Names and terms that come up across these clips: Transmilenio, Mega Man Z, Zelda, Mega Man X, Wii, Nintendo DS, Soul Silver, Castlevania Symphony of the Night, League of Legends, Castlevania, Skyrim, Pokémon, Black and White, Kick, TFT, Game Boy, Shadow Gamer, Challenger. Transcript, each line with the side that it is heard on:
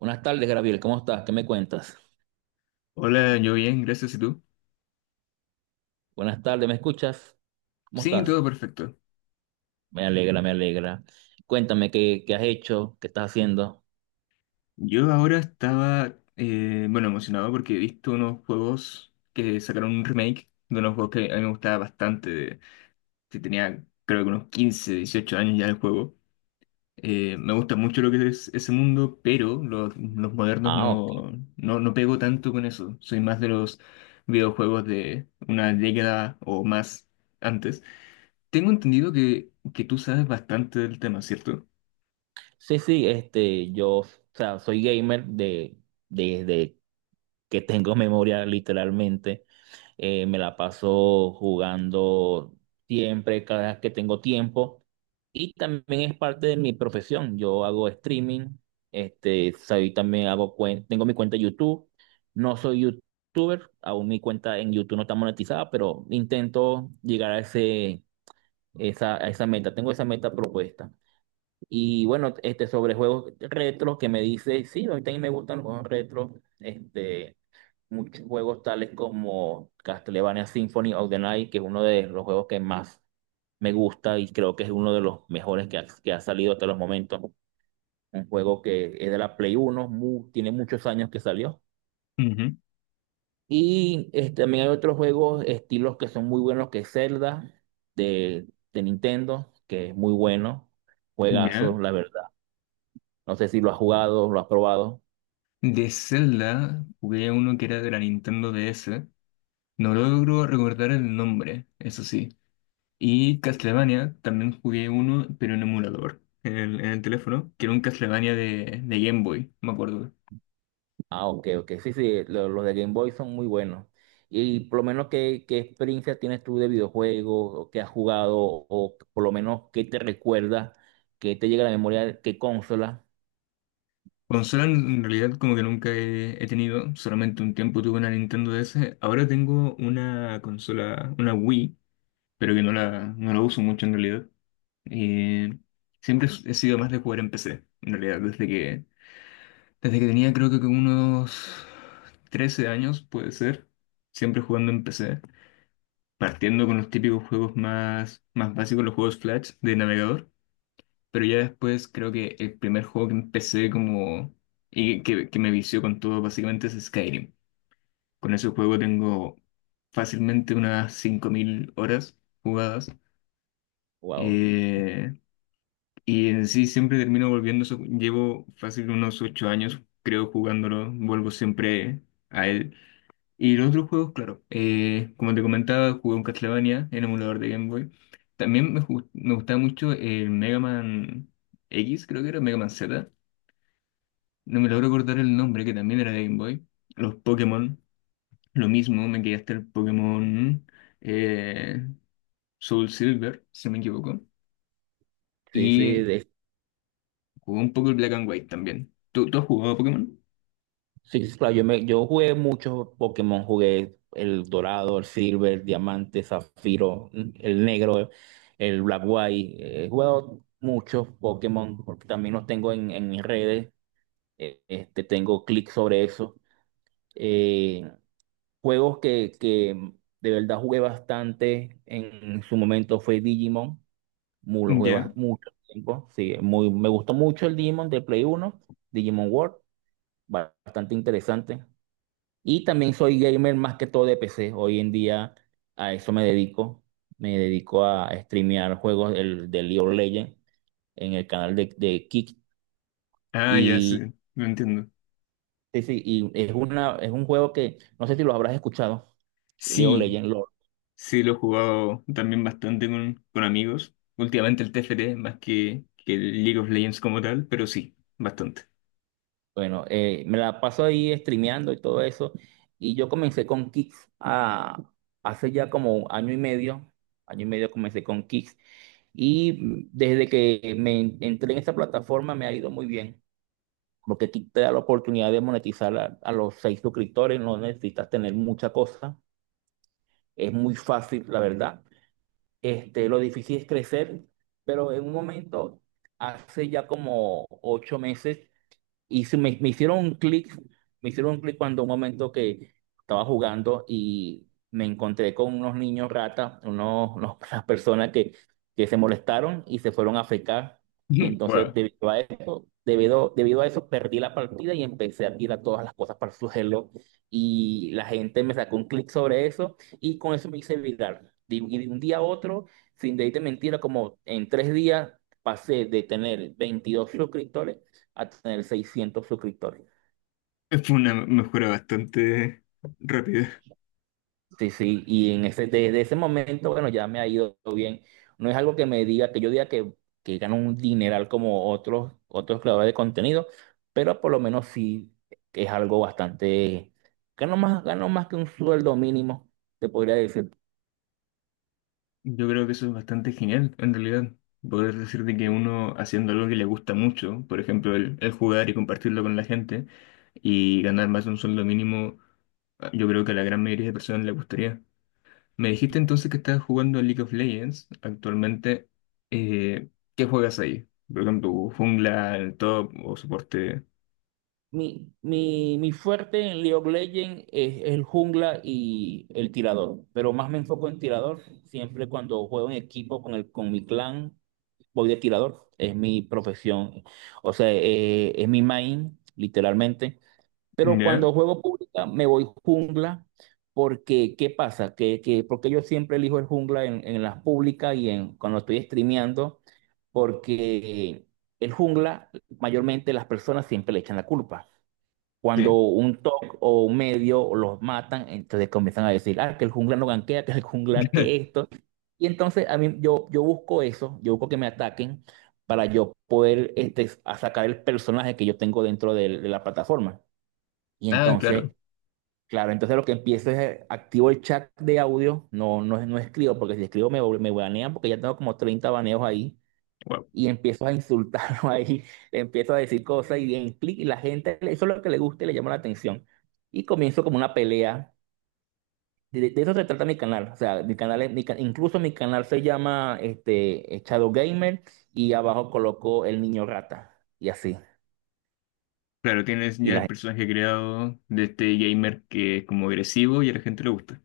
right: Buenas tardes, Gabriel. ¿Cómo estás? ¿Qué me cuentas?
left: Hola, yo bien, gracias. ¿Y tú?
right: Buenas tardes, ¿me escuchas? ¿Cómo
left: Sí,
right: estás?
left: todo perfecto.
right: Me alegra, me alegra. Cuéntame qué has hecho, qué estás haciendo.
left: Yo ahora estaba, bueno, emocionado porque he visto unos juegos que sacaron un remake de unos juegos que a mí me gustaba bastante. Que tenía, creo que unos 15, 18 años ya el juego. Me gusta mucho lo que es ese mundo, pero los modernos
right: Ah, ok.
left: no pego tanto con eso. Soy más de los videojuegos de una década o más antes. Tengo entendido que tú sabes bastante del tema, ¿cierto?
right: Sí, sí, este, o sea, soy gamer desde que tengo memoria, literalmente. Me la paso jugando siempre, cada vez que tengo tiempo. Y también es parte de mi profesión. Yo hago streaming, este, tengo mi cuenta de YouTube. No soy youtuber, aún mi cuenta en YouTube no está monetizada, pero intento llegar a esa meta. Tengo esa meta propuesta. Y bueno, este, sobre juegos retro que me dice, sí, a mí también me gustan los juegos retro. Este, muchos juegos tales como Castlevania Symphony of the Night, que es uno de los juegos que más me gusta y creo que es uno de los mejores que que ha salido hasta los momentos. Un juego que es de la Play Uno tiene muchos años que salió.
left: Ujú.
right: Y este, también hay otros juegos, estilos que son muy buenos, que es Zelda de, de Nintendo, que es muy bueno. Juegazo,
left: ¿Ya?
right: la verdad. No sé si lo has jugado, lo has probado.
left: De Zelda, jugué uno que era de la Nintendo DS. No logro recordar el nombre, eso sí. Y Castlevania, también jugué uno, pero en emulador, en el teléfono, que era un Castlevania de Game Boy, me acuerdo.
right: Ah, ok, ok. Sí, sí, los de Game Boy son muy buenos. Y por lo menos, ¿qué, qué experiencia tienes tú de videojuegos? ¿O qué has jugado? ¿O por lo menos qué te recuerda? ¿Qué te llega a la memoria? ¿Qué consola?
left: Consola en realidad como que nunca he tenido, solamente un tiempo tuve una Nintendo DS. Ahora tengo una consola, una Wii, pero que no la uso mucho en realidad. Eh, Siempre he sido más de jugar en PC, en realidad, desde que tenía creo que unos 13 años, puede ser, siempre jugando en PC, partiendo con los típicos juegos más básicos, los juegos Flash de navegador, pero ya después creo que el primer juego que empecé como que me vició con todo básicamente es Skyrim. Con ese juego tengo fácilmente unas 5.000 horas jugadas
right: Wow.
left: eh, y en sí siempre termino volviendo, llevo fácil unos 8 años creo jugándolo, vuelvo siempre a él. Y los otros juegos, claro, como te comentaba, jugué un Castlevania en emulador de Game Boy. También me gustaba mucho el Mega Man X, creo que era, Mega Man Z. No me logro acordar el nombre, que también era de Game Boy. Los Pokémon, lo mismo, me quedé hasta el Pokémon eh, Soul Silver, si no me equivoco.
right: Sí, sí,
left: Y
right: de-
left: jugué un poco el Black and White también. ¿¿Tú has jugado a Pokémon?
right: sí, sí, claro. Yo jugué muchos Pokémon. Jugué el dorado, el silver, el diamante, zafiro, el negro, el black white. He jugado muchos Pokémon porque también los tengo en mis redes. Este, tengo clic sobre eso. Eh, Juegos que de verdad jugué bastante en su momento fue Digimon. Lo jugué
left: Ya.
right: mucho tiempo. Sí, me gustó mucho el Digimon de Play Uno, Digimon World, bastante interesante. Y también soy gamer más que todo de PC. Hoy en día a eso me dedico. Me dedico a streamear juegos de League of Legends en el canal de Kick.
left: Ah, ya, sí,
right: Y,
left: lo entiendo.
right: sí, sí, y es una, es un juego que no sé si lo habrás escuchado, League of
left: Sí,
right: Legends.
left: sí, lo he jugado también bastante con amigos. Últimamente el TFT, más que el League of Legends como tal, pero sí, bastante.
right: Bueno, me la paso ahí streameando y todo eso. Y yo comencé con hace ya como año y medio. Año y medio comencé con Kicks. Y desde que entré en esa plataforma me ha ido muy bien. Porque Kicks te da la oportunidad de monetizar a los 6 suscriptores. No necesitas tener mucha cosa. Es muy fácil, la verdad. Este, lo difícil es crecer. Pero en un momento, hace ya como 8 meses. Y me hicieron un clic, me hicieron un clic cuando un momento que estaba jugando y me encontré con unos niños ratas, unas personas que se molestaron y se fueron a fecar. Y entonces,
left: Wow.
right: debido a eso, debido a eso, perdí la partida y empecé a tirar todas las cosas para el suelo. Y la gente me sacó un clic sobre eso y con eso me hice viral. Y de un día a otro, sin decirte mentira, como en tres días pasé de tener 22 suscriptores a tener 600 suscriptores.
left: Fue una mejora bastante rápida.
right: Sí, sí, y en ese, desde ese momento, bueno, ya me ha ido bien. No es algo que me diga, que yo diga que gano un dineral como otros, otros creadores de contenido, pero por lo menos sí es algo bastante, gano más que un sueldo mínimo, te podría decir.
left: Yo creo que eso es bastante genial, en realidad. Poder decir de que uno haciendo algo que le gusta mucho, por ejemplo, el jugar y compartirlo con la gente, y ganar más de un sueldo mínimo, ah, yo creo que a la gran mayoría de personas le gustaría. Me dijiste entonces que estás jugando a League of Legends actualmente. Eh, ¿Qué juegas ahí? Por ejemplo, jungla, el top o soporte.
right: Mi fuerte en League of Legends es el jungla y el tirador, pero más me enfoco en tirador, siempre cuando juego en equipo con mi clan voy de tirador, es mi profesión, o sea, es mi main, literalmente. Pero
left: ¿Ya?
right: cuando juego pública me voy jungla, porque ¿qué pasa? Porque yo siempre elijo el jungla en las públicas y en, cuando estoy streameando, porque el jungla, mayormente las personas siempre le echan la culpa. Cuando
left: Sí.
right: un top o un medio los matan, entonces comienzan a decir, ah, que el jungla no ganquea, que el jungla que esto. Y entonces yo busco eso, yo busco que me ataquen para yo poder este, a sacar el personaje que yo tengo dentro la plataforma. Y
left: Ah, claro.
right: entonces, claro, entonces lo que empiezo es activo el chat de audio, no escribo, porque si escribo me banean porque ya tengo como 30 baneos ahí
left: Wow.
right: y empiezo a insultarlo ahí, le empiezo a decir cosas y, en clic, y la gente, eso es lo que le gusta y le llama la atención. Y comienzo como una pelea. De eso se trata mi canal. O sea, mi canal, es- mi ca- incluso mi canal se llama este, Shadow Gamer y abajo coloco El Niño Rata y así.
left: Claro, tienes
right: Y
left: ya el
right: la
left: personaje creado de este gamer que es como agresivo y a la gente le gusta.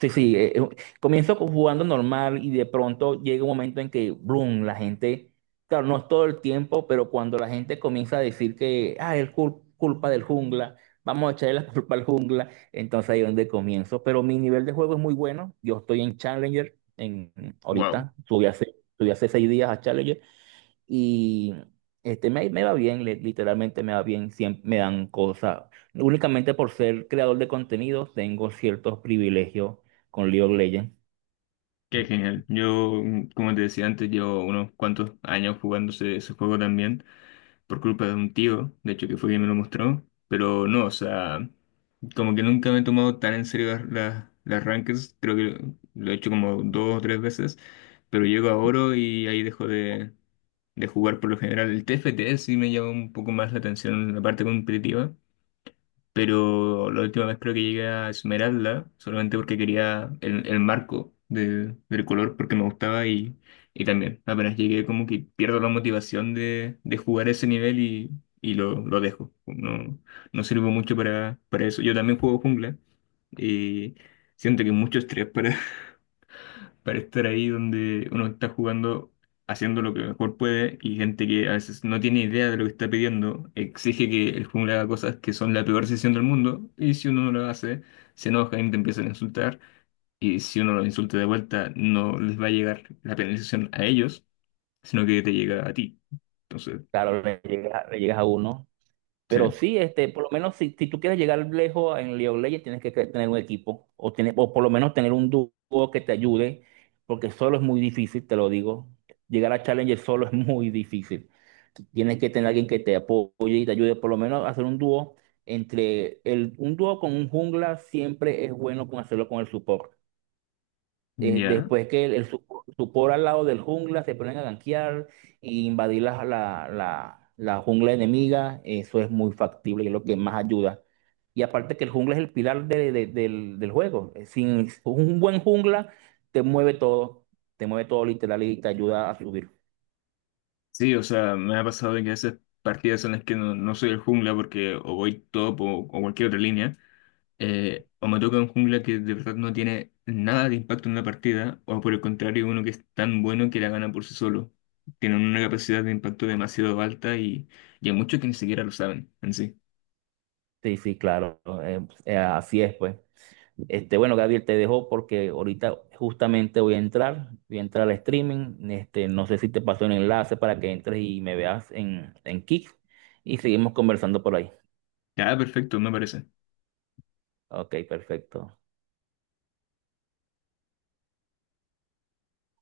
right: Sí, sí, comienzo jugando normal y de pronto llega un momento en que, boom, la gente, claro, no es todo el tiempo, pero cuando la gente comienza a decir que, ah, es culpa del jungla, vamos a echarle la culpa al jungla, entonces ahí es donde comienzo. Pero mi nivel de juego es muy bueno, yo estoy en Challenger, en,
left: Wow.
right: ahorita, subí hace 6 días a Challenger y este, me va bien, literalmente me va bien, siempre me dan cosas. Únicamente por ser creador de contenido tengo ciertos privilegios con League of Legends.
left: Qué genial. Yo, mm, como te decía antes, llevo unos cuantos años jugando ese juego también. Por culpa de un tío, de hecho que fue quien me lo mostró, pero no, o sea, como que nunca me he tomado tan en serio las rankings, creo que lo he hecho como dos o tres veces, pero llego a oro y ahí dejo de jugar por lo general. El TFT sí me llama un poco más la atención en la parte competitiva, pero la última vez creo que llegué a Esmeralda solamente porque quería el marco del color porque me gustaba y también apenas llegué como que pierdo la motivación de jugar ese nivel y, lo dejo. No, no sirvo mucho para eso. Yo también juego jungla y siento que es mucho estrés para estar ahí donde uno está jugando, haciendo lo que mejor puede, y gente que a veces no tiene idea de lo que está pidiendo, exige que el jungla haga cosas que son la peor decisión del mundo, y si uno no lo hace, se enoja y te empiezan a insultar, y si uno lo insulta de vuelta, no les va a llegar la penalización a ellos, sino que te llega a ti. Entonces,
right: Claro, le llegas a uno. Pero
left: sí,
right: sí, este, por lo menos si tú quieres llegar lejos en League of Legends, tienes que tener un equipo o por lo menos tener un dúo que te ayude, porque solo es muy difícil, te lo digo. Llegar a Challenger solo es muy difícil. Tienes que tener alguien que te apoye y te ayude, por lo menos hacer un dúo un dúo con un jungla siempre es bueno con hacerlo con el support
left: ya.
right: después que el supor al lado del jungla se ponen a gankear e invadir la jungla enemiga, eso es muy factible y es lo que más ayuda. Y aparte que el jungla es el pilar del juego. Sin un buen jungla te mueve todo, te mueve todo literal y te ayuda a subir.
left: Sí, o sea, me ha pasado de que a veces partidas en las que no, no soy el jungla porque o voy top o cualquier otra línea o me toca un jungla que de verdad no tiene nada de impacto en la partida, o por el contrario, uno que es tan bueno que la gana por sí solo. Tienen una capacidad de impacto demasiado alta y hay muchos que ni siquiera lo saben en sí.
right: Sí, sí, claro, así es, pues. Este, bueno, Gabriel, te dejo porque ahorita justamente voy a entrar al streaming. Este, no sé si te paso el enlace para que entres y me veas en Kick y seguimos conversando por ahí.
left: Ya, perfecto, me parece.
right: Ok, perfecto.